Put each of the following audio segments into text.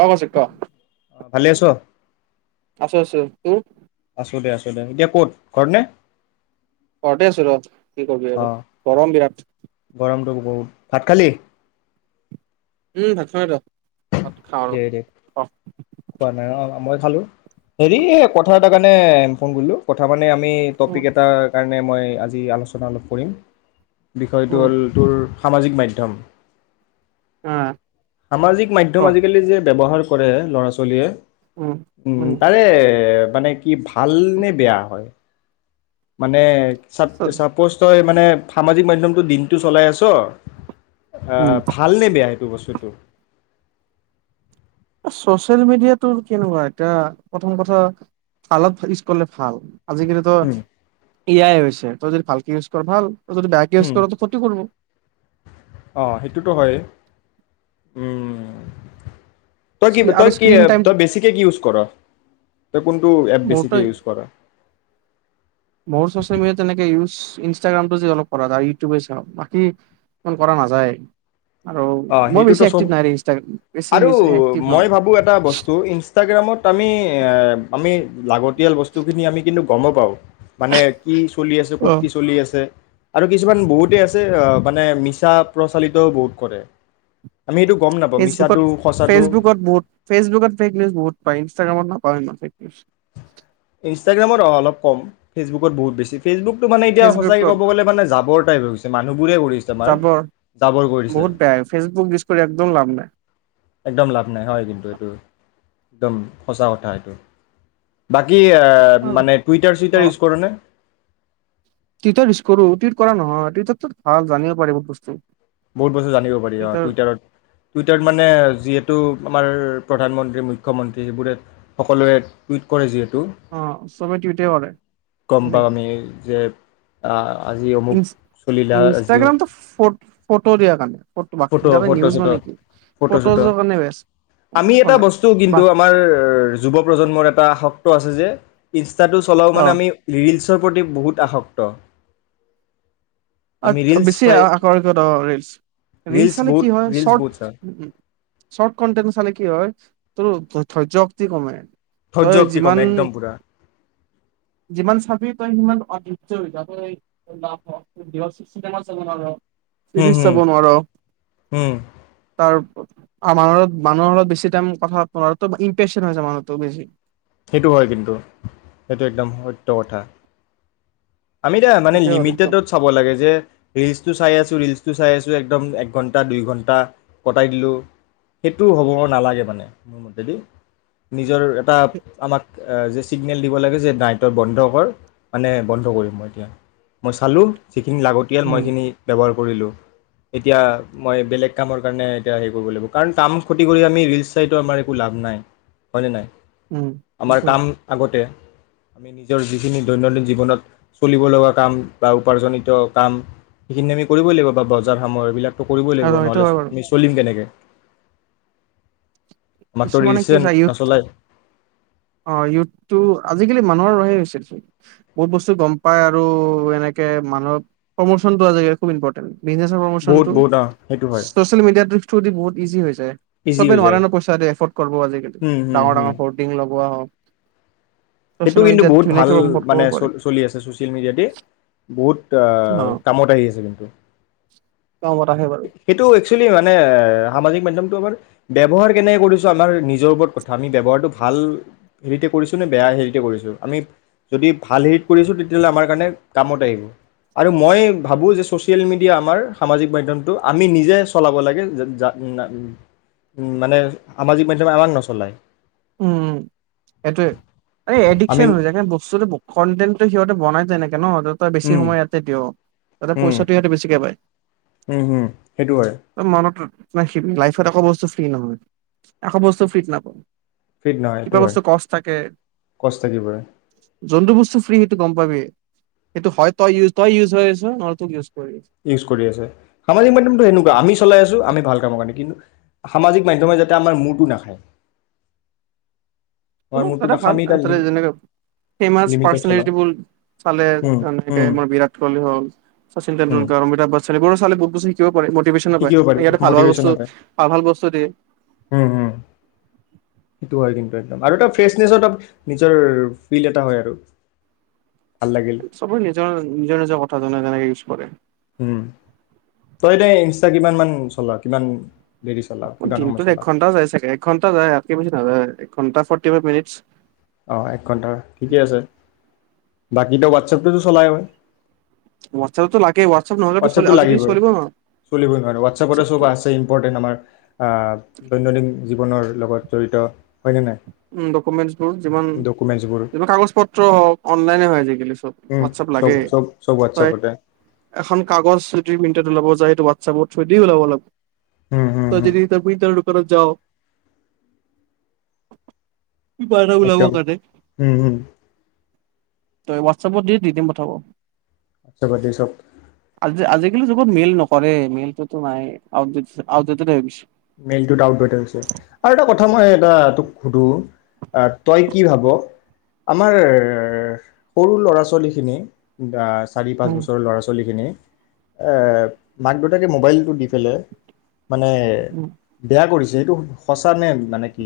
অ‌ কৌশিক ক ভালে আছো? আছো আছো তোৰ? আছো দে আছো দে এতিয়া ক'ত ঘৰতনে? ঘৰতেই আছো ৰ'হ। কি কৰিবি আৰু গৰম বিৰাট। গৰমটো বহুত ভাত খালি উম ভাত খালো ৰ'হ। দে দে খোৱা নাই অ মই খালো হেৰী এই কথা এটাৰ কাৰণে ফোন কৰিলো কথা‌ মানে আমি টপিক এটাৰ কা মানে মই আজি আলোচনা অলপ কৰিম বিষয়টো উম হ'ল তোৰ সামাজিক মাধ্যম সামাজিক মাধ্যম অ আজি যে ব্যৱহাৰ কৰে ল'ৰা ছোৱালীয়ে উম তাৰে মানে কি ভালনে বেয়া হয়? মানে তাৰপিছত চাপোজ তই মানে সামাজিক মাধ্যমটো দিনটো চলাই আছ অ উম ভাল নে বেয়া সেইটো বস্তু? [unintelligible] চচিয়েল মিডিয়াটোৰ কেনেকুৱা এতিয়া, প্ৰথম কথা ভালত ইউজ কৰিলে ভাল। আজিকালিতো হুম এ আই হৈছে, তই যদি ভালকে ইউজ কৰ' ভাল। যদি বেয়াকে ইউজ হুম কৰ তোৰ ক্ষতি কৰিব। অ সেইটোতো হয় উম। তই কি, আৰু তই কি স্ক্ৰীন তই বেছিকে কি ইউজ কৰ'? তই কোনটো এপ মোৰটো, বেছিকৈ ইউজ কৰ মোৰ চচিয়েল মিডিয়া তেনেকে ইউজ ইনষ্টাগ্ৰামটো যে অলপ কৰা যায় আৰু ইউটিউবেই চাওঁ, বাকী ইমান কৰা নাযায়। আৰু অ', মই বেছি সেইটোতো চব এক্টিভ নাই দেই ইনষ্টাগ্ৰাম বেছি আৰু এক্টিভ নহয়। মই ভাবোঁ এটা বস্তু ইনষ্টাগ্ৰামত আমি আমি লাগত [unintelligible] বস্তুখিনি আমি কিন্তু গমো পাওঁ, মানে কি চলি আছে, ক'ত অ'। কি চলি আছে। আৰু কিছুমান বহুতেই আছে আ মানে মিছা প্ৰচালিতও বহুত কৰে। আমি সেইটো গম নাপাওঁ মিছাটো সঁচাটো ফেচবুকত-ফেচবুকত বহুত ফেচবুকত ফেক নিউজ বহুত পায় ইনষ্টাগ্ৰামত নাপাওঁ ইমান। [unintelligible] ইনষ্টাগ্ৰামত অ-অলপ কম, ফেচবুকত বহুত বেছি। ফেচবুকটো মানে এতিয়া সঁচাকে ফেচবুকত কব গ'লে মানে জাবৰ। [unintelligible] মানুহ জাবৰ বহুত বেয়া ফেচবুক ইউজ কৰি একদম লাভ নাই। একদম লাভ নাই হয় কিন্তু এইটো। একদম সঁচা কথা এইটো বাকী। ই মানে টুইতাৰ চুইতাৰ ইউচ কৰা নে। টুইতাৰ ইউচ কৰো [unintelligible] কৰা নহয় [unintelligible] ভাল জানিবও পাৰি বহুত বস্তু। বহুত বস্তু জানিব পাৰি অ টুইটাৰ টুইটাৰত টুইটাৰত মানে যিহেতু। আমাৰ প্ৰধানমন্ত্ৰী, মুখ্যমন্ত্ৰী সেইবোৰে সকলোৱে টুইট কৰে যিয়ে। টো অ', চবে টুইটে কৰে গম পাওঁ আমি যে। অ'। ই-ইনষ্টাগ্ৰামটো ফটো। ফটো দিয়া কাৰণে। বাকী ফটো ফটো নিউজ চটো মানে কি ফটো চটো ফটোজৰ কাৰণে বেষ্ট। আমি একো এটা নাই বস্তু বা কিন্তু আমাৰ যুৱ প্ৰজন্মৰ এটা শক্ত আছে যে। ইন। চলাও মানে অ'। আমি ৰিলচ। ৰ প্ৰতি বহুত আসক্ত। আমি ৰিলচ বেছি পাই আ-আকৰ্ষিত ৰিলচ। ৰিলছ ৰিলচ চালে বহুত কি হয় ৰিলচ বহুত শৰ্ট চাওঁ উ শৰ্ট কনটেন্ট চালে কি হয়। তোৰ ধৈৰ্য শক্তি কমে। ধৈৰ্য্য তই শক্তি কমে যিমান একদম পুৰা যিমান চাবি তই সিমান। অধৈৰ্য হৈ যাব। [unintelligible] [unintelligible] চিনেমা চাব নোৱাৰো। হুম চিৰিজ হুম চাব নোৱাৰ হুম তাৰ। মানুহ মানুহৰ হত বেছি টাইম কথাোৱাৰ ইমপ্ৰেশচন হৈছে মানুহতো বেছি। সেইটো হয় কিন্তু, সেইটো একদম সত্য কথা। আমি এতিয়া মানে সেইটোৱে হ'ল একদম লিমিটেডত চাব লাগে যে ৰিলচটো চাই আছোঁ। ৰিলচটো চাই আছো একদম একঘণ্টা, দুইঘণ্টা কটাই দিলো সেইটো হ'ব নালাগে মানে মোৰ মতেদি। [unintelligible] এটা আমাক আ। চিগনেল দিব লাগে যে নাইটৰ বন্ধ কৰ মানে বন্ধ কৰিম। মই এতিয়া মই চালোঁ যিখিনি লাগতিয়াল, মই উম সিখিনি ব্যৱহাৰ কৰিলোঁ। এতিয়া মই বেলেগ কামৰ কাৰণে এতিয়া হেৰি কৰিব লাগিব, কাৰণ কাম ক্ষতি কৰি ৰিলছ চাইটো আমাৰ একো লাভ নাই, হয়নে নাই? উম আমাৰ সেইটো হয়। কাম আগতে। আমি নিজৰ যিখিনি দৈনন্দিন জীৱনত চলিব লগা কাম বা উপাৰ্জনিত কাম, সেইখিনি আমি কৰিবই লাগিব বা বজাৰ সমাৰ এইবিলাক। ত কৰিবই লাগিব আৰু সেইটো নহ'লে হয় বাৰু আমি চলিম কেনেকে? আমাকতো কিছুমানে ৰিলচে কি চায়, ইয়থ নচলায় অ ইয়ুথটো আজিকালি মানুহ [unintelligible] বহুত বস্তু গম পায় আৰু এনেকে মানুহৰ প্ৰমোচনটো আজিকালি খুব ইম্পৰ্টেণ্ট। বিজনেছৰ বহুত প্ৰমোচনটো বহুত অ সেইটো হয় ছ'চিয়েল মিডিয়াটো থ্ৰু দি বহুত ইজি হৈ যায়। যে ইজি চবে হৈ নোৱাৰে যায় ন পইচ তাতে এফৰ্ট কৰ্বো আজি কালি উম, হুম, ডাঙৰ হুম, ডাঙৰ ফৰ্ডিং লগুৱা হয় সেইটো কিন্তু বহুত ভাল ধুনীয়াকে প্ৰমোট মানে কৰিব পাৰি চলি আছে ছ'চিয়েল মিডিয়াতেই বহুত টা অ', কামত আহি আছে, কিন্তু কামত আহে বাৰু সেইটো একচুৱেলি মানে সামাজিক মাধ্যমটো আমাৰ ব্যৱহাৰ কেনেকে কৰিছোঁ, আমাৰ নিজৰ ওপৰত কথা। আমি ব্যৱহাৰটো ভাল হেৰিতে কৰিছোঁ নে বেয়া হেৰিত কৰিছোঁ আমি যদি ভাল হেৰিত কৰিছোঁ তেতিয়াহ'লে আমাৰ কাৰণে কামত আহিব, আৰু মই ভাবোঁ যে ছ'চিয়েল মিডিয়া আমাৰ সামাজিক মাধ্যমটো, আমি নিজে চলাব লাগে [unintelligible] মানে সামাজিক মাধ্যমে আমাক নচলায়। উম এইটোৱে। আৰে আমি এডিকচন হৈ যায় না বস্তুটো কণ্টেণ্টটো খিহ'ত বনাই তেনেকে। কে ন তই বেছি উম, সময় ইয়াতে দিয় তাতে উম, পইচাটো ইয়াতে বেছিকৈ পায়। উম, উম, সেইটো হয়। তই মনত লাইফত একো বস্তু ফ্ৰী নহয় একো বস্তু ফ্ৰীত নাপাম। ফ্ৰীত নহয় এইটো হয় কষ্ট থাকিবই। যোনটো বস্তু ফ্ৰী সেইটো গম পাবিয়ে সেইটো হয়, তই-তই ইউজ হৈ আছ' নহ'লে তোক ইউজ কৰি আছ ইউজ কৰি আছে সামাজিক মাধ্যমটো এনেকুৱা আমি চলাই আছোঁ, আমি ভাল কামৰ কাৰণে কিন্তু সামাজিক মাধ্যমে যাতে আমাৰ মূৰটো নাখায়। আমাৰ কোনো মূৰটো এটা নাখায় ভাল আমি তাৰ যেনে ফেমাচ লিমিটত চলাওঁ পাৰ্চনেলিটিবোৰ চালে উম তেনেকে উম মোৰ বিৰাট কোহলি হল শচীন উম তেণ্ডুলকাৰ, অমিতাভ বচ্চন এইবোৰো চালে বহুত বস্তু শিকিব পাৰে শিকিব পাৰি [unintelligible] ইতে ভাল ভাল মটিভেশ্যনো বস্তু পায় ভাল ভাল বস্তু দিয়ে। উম উম একম আৰু এটা ফ্ৰেচনেছৰটা নিজৰ ফিল এটা হয় আৰু। ভাল লাগিল চবে নিজৰ নিজৰ-নিজৰ কথা জানে। যেনেকে ইউজ কৰে। উম তই এতিয়া ইনষ্টা কিমান মান চলাঅ কিমান? দেৰি চলাও [unintelligible] কিমান সময় দিনটোত এক চলাও ঘণ্টা যায় চাগে একঘণ্টা যায় য়াতকে বেছি নাযায় ঘণ্টা ফৰ্টিফাইভ মিনিটছ। অ এক ঘন্টাৰ ঠিকে আছে। বাকী তো ৱাটছএপটোতো চলাই অয়। হোৱাটছএপতো লাগে হোৱাটছএপ নহলেতো চলি ৱাটছআপটো আজিকালি লাগিবই, চলিব ন চলিবই নোৱাৰে ৱাটছআপতে চব হোৱাটছএপটো আছে ইম্পৰ্টেন্ট আমাৰ আ দৈনন্দিন জীৱনৰ লগত জড়িত হয়নে নাই উ ডকুমেণ্টছবোৰ। মান ডকুমেণ্টছবোৰ যি [inaudible] কাগজ পত্ৰ অনলাইনে হয় আজিকালি চব উম, ৱাটছআপ চব লাগে, চব চব হয়, হোৱাটছআপতে এখন কাগজ দুই মিনিটত ৱযায় সেটো হোৱাটছআপৰ থ্ৰ দি ওলাব লা হুম, হুম, হুম, তইযদি [inaudible] প্ৰা যাও। কি পাৰ্থই বোলে আকৌ একদম কাটে? হুম, হুম, তই ৱাটছআপত দি দিম পঠাব। [unintelligible] বাদদি চব। [unintelligible] জগত মেইল নকৰে মেইেলটোতো নাই আউটডেটচ আউটডেটেদ হৈ গৈছে। মেইলটোত আউট হৈ সোদো, তই কি ভাব আমাৰ সৰু ল'ৰা ছোৱালীখিনি আত চাৰি পাঁচ উম বছৰৰ লৰা-ছোৱালীখিনি। এ মাক দউতাকে মোবাইলটো দি পেলাই। মানে উম বেয়া কৰিছে এইটো সঁচা নে নে মানে কি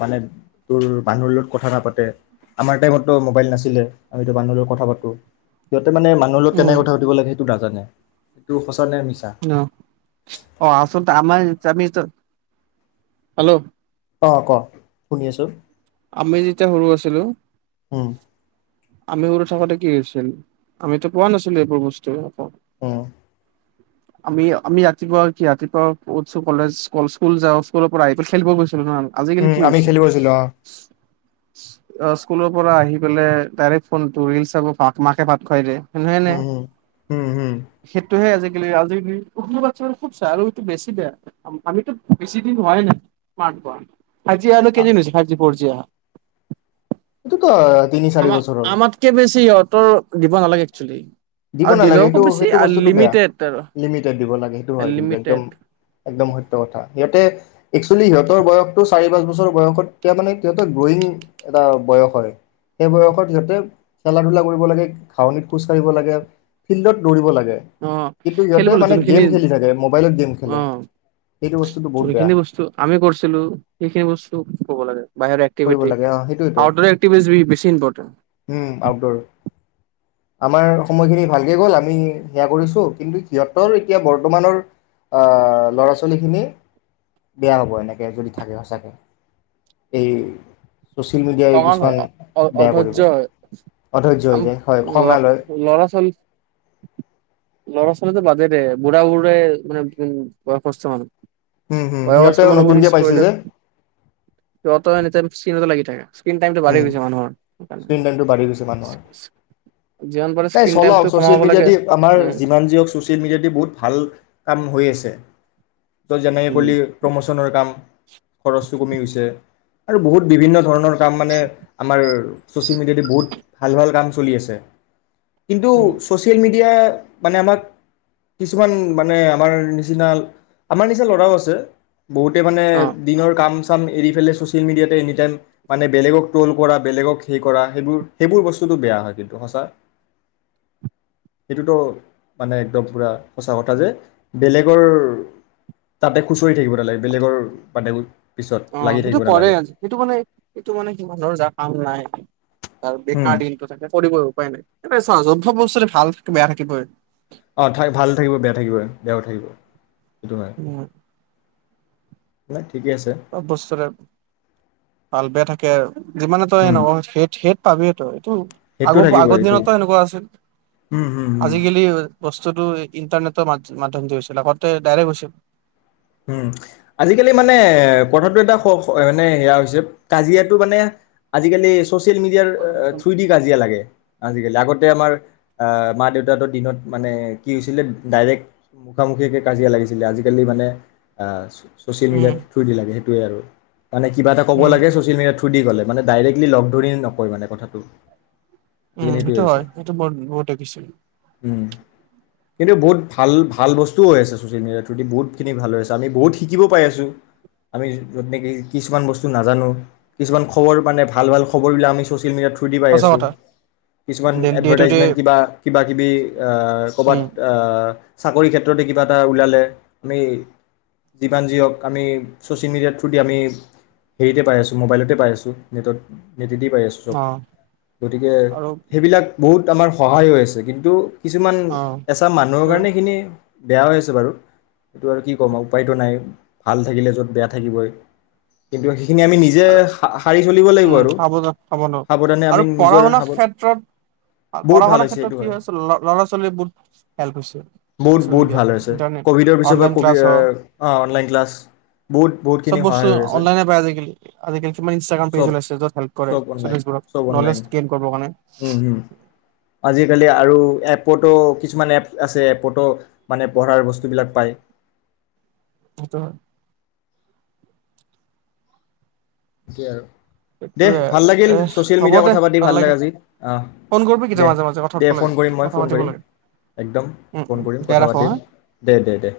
মানে ৰ ৰ মানুহৰ লগত কথা নাপাতে, আমাৰ টাইমটতো মোবাইল নাছিলে আমিতো মানুহৰ লগত কথা পাতো যত মানে মানুহ লগত কেনে কথা পাতিব লাগে সেইটো দাত। জনে। সেইটো সচ অহ। অ অ আচলতে আমাৰ চমিষ্টৰ, হেল্ল' অ' ক, শুনি আছো। আমি যেতিয়া সৰু আছিলো, উ আমি সৰু থাকোতে কি হৈছিল, আমিতো পোৱা নাছিলো এইবোৰ বস্তু একো। উম। আমি আমি ৰাতিপুৱা কি ৰাতিপুৱা উঠছো কলেজ স্কুল যাও স্কুলৰ পৰা আহি পেলাই খেলব গৈছো। [unintelligible] আজিকালি উম কি আমি হৈছে খেলি [inaudible] গৈছিলোঁ অ অচ স্কুলৰ পৰা আহি পেলাই তাৰে ফোনটো ৰিলচ চাব পাক মাকে ভাত খৱাই দে। নহেনে উম উম উম উম সেইটোহে আজি এলেআজিলি উঠনো বাচ্ছাৰে খুব চাই আৰুসটো বেছি বেয়া আমিতো বেছি দিন হোৱাই নাই, মাৰ খোৱা। আজি আৰু কেদিন হৈছে ফাইভ জিহ। ৱৰ্জীয়া। এটোকত? আমা আমাতকে বেছি ইহঁত উম দিব নালাগে একচোয়েলী দিব নালাগে সেইটো সেইটো বস্তুটো বেয়া আৰু লিমিটেড দিব লাগে সেইটো হয় কিন্তু একদম লিমিটেড একদম সত্য কথা এয়াতে, একচোয়েলী সিহঁতৰ বয়সটো চাৰি পাঁচৰ বয়সত তেতিয়া মানে গ্ৰইং এটা বয়স হয় সেই বয়সত সিহঁতে খেলা ধূলা কৰিব লাগে ঘাঁহনিত খোজ কাঢ়িব লাগে। ফিল্ডত দৌৰিব লাগে। অ' কিন্তু সিহঁতে খেলিবলৈটো মানে সেইখিনি গেম খেলি থাকে মোবাইলত গেম অ খেলে সেইটো বস্তুটো বহুত বেয়া সেইখিনি বস্তু আমি কৰিছিলো সেইখিনি বস্তু কৰিব লাগে। বাহিৰা কৰিব এক্টিভিটি লাগে অ সেইটোৱেতো আউটৰে এক্টিভিটি বেছি ইমপৰ্টেন, উম আউটডোৰ আমাৰ সময়খিনি ভালে গ'ল আমি এয়া কৰিছো কিন্তু সিহঁতৰ এতিয়া বৰ্তমানৰ আ ল'ৰা ছোৱালীখিনি বেয়া হ'ব এনেকে যদি থাকে সচাকে এই, চ'ছিয়েল মিডিয়া খঙাল হয় কিছুমান বেয়া কৰিব অধৈৰ্য হয় অধ্যয়্ হৈ যায় খঙাল হয়। ল'ৰা ছোৱালী ল'ৰা ছোৱালীটো বাদে দে বুঢ়াবোৰে এ এ বয়সস্থ উম হম বয়সস্হ সিহঁতেও মানুহবোৰে নতুনকে ইউজ পাইছে কৰিলে যে সিহঁতৰ এনি টাইম, চিৰিয়েলতে লাগি থাকে। স্ক্ৰীণ টাইমটো বাঢ়ি উম গৈছে মানুহৰ সেইকাৰণে স্কীন টাইমটো বাহি গৈছে মানুহৰ যিমান পাৰে এই স্ক্ৰীণ চলক টাইমটো চ'ছিয়েল কমাব লাগে মিডিয়াটি আমাৰ উম যিমান যি নহওঁক চ'ছিয়েলটি বহুত ভাল, ভাল কাম কৰি আছে। যেনে উম পলি প্ৰম'ছনৰ কাম, খৰচটো কমি গৈছে আৰু বহুত বিভিন্ন ধৰণৰ কাম মানে আমাৰ চ'ছিয়েল মিডিয়া দি বহুত ভাল ভাল কাম চলি আছে। কিন্তু উম চ'ছিয়েল মিডিয়া এতিয়া মানে আমাক কিছুমান মানে আমাৰ নিচিনা আমাৰ নিচিনা ল'ৰাও আছে। বহুতে অ দিনৰ কাম চাম চাম এৰি পেলায় চ'ছিয়েল মিডিয়াটে এনি টাইম মানে বেলেগ ত'লড কৰা বেলেগক হেৰী কৰা সেইবোৰ সেইবোৰ বস্তুটোতো বেয়া কিন্তু সচাঁ। সেইটোতো মানে একদম পোৰা মানে সচাঁ কথা যে বেলেগৰ তাতে, কৰি থাকিব নালাগে বেলেগৰ মানে, পিছত অ' লাগি সেইটো থাকিব কৰে নালাগে আজি সেইটো মানে সেইটো মানে কি মানুহৰ যাৰ কাম নাই উম বেকাৰ দিনটো থাকে কৰিবয়ে উপায় নাই। [inaudible] মাজত চব বস্তুৰে ভাল থাক বেয়া থাকিবয়ে। অ থাই ভাল থাকিব বেয়া থাকিবই বেয়াও থাকিব। সেইটো হয় উম। [inaudible] অ' বস্তু এটা ভাল বেয়া থাকিবই। [unintelligible] যিমানেই তই উম নকওঁ [unintelligible] পাবিতো উম, আগ সেইটো থাকিব আগৰ এইটো দিনটো এনেকুৱা আছিল, উম, হুম, হুম, আজিকালি হ'ল। বস্তুটো ইণ্টাৰনেটৰ মাধ্যমদি হৈছিল আগতে ডাইৰেক্ট হৈছিল। উম, আজিকালি মানে এ তথাপিও এটা খ মানে হেৰা হৈছে, কাজিয়াটো মানে আজিকালি স্ক চছিয়েল মিডিয়াৰ ৰ, থ্ৰুইদি কাজিয়া লাগে। আজিকালি, আগতে আমাৰ অ, মা-দেউতাহঁতৰ দিনত মানে কি হৈছিলে ডাইৰেক্ট মুখামুখিকে কাজিয়া লাগিছিলে আজিকালি মানে। আ ছোঁ। চ'ছিয়েল মিডিয়াৰ উম থ্ৰুদি লাগে। [unintelligible] মানে কিবা এটা ক'ব উম লাগে, চছিয়েল মিডিয়াৰ থ্ৰু শুনি পেলাই, মানে ডাইৰেক্টলি লগ ধৰি আৰু মানে নকয় আৰু কথাটো। আজিকালি উম সেইটোৱে এইটো হৈছে হয়, এইটো বহুত। [unintelligible] উম, কিন্তু বহুত ভাল-ভাল বস্তুও হৈ আছে, চ'ছিয়েল মিডিয়াৰ থ্ৰুইদি বহুতখিনি ভালে আছে। আমি বহুত শিকিব পাই আছোঁ, আমি য'ত নেকি কিছুমান বস্তু নাজানোঁ, কিছুমান মানে ভাল-ভাল খবৰবিলাক আমি চ'চিয়াল মেডিয়াত থ্ৰদি পাই সঁচা আছোঁ, কথা কিছুমান day day to day advertisement কিবা কিবা-কিবি অ ক'ৰবাত উম অ চাকৰি ক্ষেত্ৰতে কিবা এটা ওলালে, আমি যিমান যি হওঁক, আমি চ'ছিয়েল মেডিয়াৰ থ্ৰুদি আমি হেৰিতে পাই আছোঁ মোবাইলতে পাই আছোঁ, নেটত। [unintelligible] পাই আছোঁ চব, অ গতিকে আৰু সেইবিলাক বহুত আমাৰ সহায় হৈ আছে, কিন্তু কিছুমান, অ এচাম মানুহৰ কাৰণে এখিনি বেয়া হৈ আছে বাৰু, এইটো আৰু কি কম আও। উপায়টো নাই, ভাল থাকিলে য'ত, বেয়া থাকিবই। কিন্তু সেইখিনি আমি নিজে আৰু সাৰি চলিব লাগিব উম্ আৰু হব যা, হব ন সাৱধানে আৰু আমি নিজৰ পঢ়াশুনা সাৱ ক্ষেত্ৰত বহুত ভাল পঢ়াশুনা হৈছে ক্ষেত্ৰত সেইটো কি হয় হৈছে ল'ৰা-ছোৱালীবোৰ হেল্প হৈছে বহুত চ'ছিয়েল বহুত ভাল মেডিয়াটো, হৈছে অনলাইন ক্লাছ হওঁক। অ', অনলাইন ক্লাছ, বহুত বহুতখিনি বস্তু সহায় হৈ আছে। অনলাইনে পায় আজিকালি আজিকালি কিমান ইনষ্ট্ৰাগ্ৰাম চব পেজ ওলাইছে য'ত হেল্প কৰে চব লৰা অনলাইন ছোৱালীবোৰক, চব অনলাইন ন'লেজ গেইন কৰিব কাৰণে। উম, উম। আজিকালি আৰু এ'পটো কিছুমান এপ আছে, এ'পটো মানে পঢ়াৰ বস্তুবিলাক পায়। সেইটো হয়। সেইটোৱে আৰু। দে, সেইটোয়ে ভাল লাগিল, এ চ'ছিয়েল হ'ব মেডিয়াৰ দে কথা পাতি ভাল ভালকে লাগিল আজি, অহ, ফোন কৰিবি কেতিয়া মাজে মাজে কথা দে পাতিব লাগে ফোন কৰিম মই কথা ফোন পাতিব কৰিম, লাগে একদম উম উম ফোন কৰিম, দিয়া কথা ৰাখো হা পাতিম, দে, দে, দে।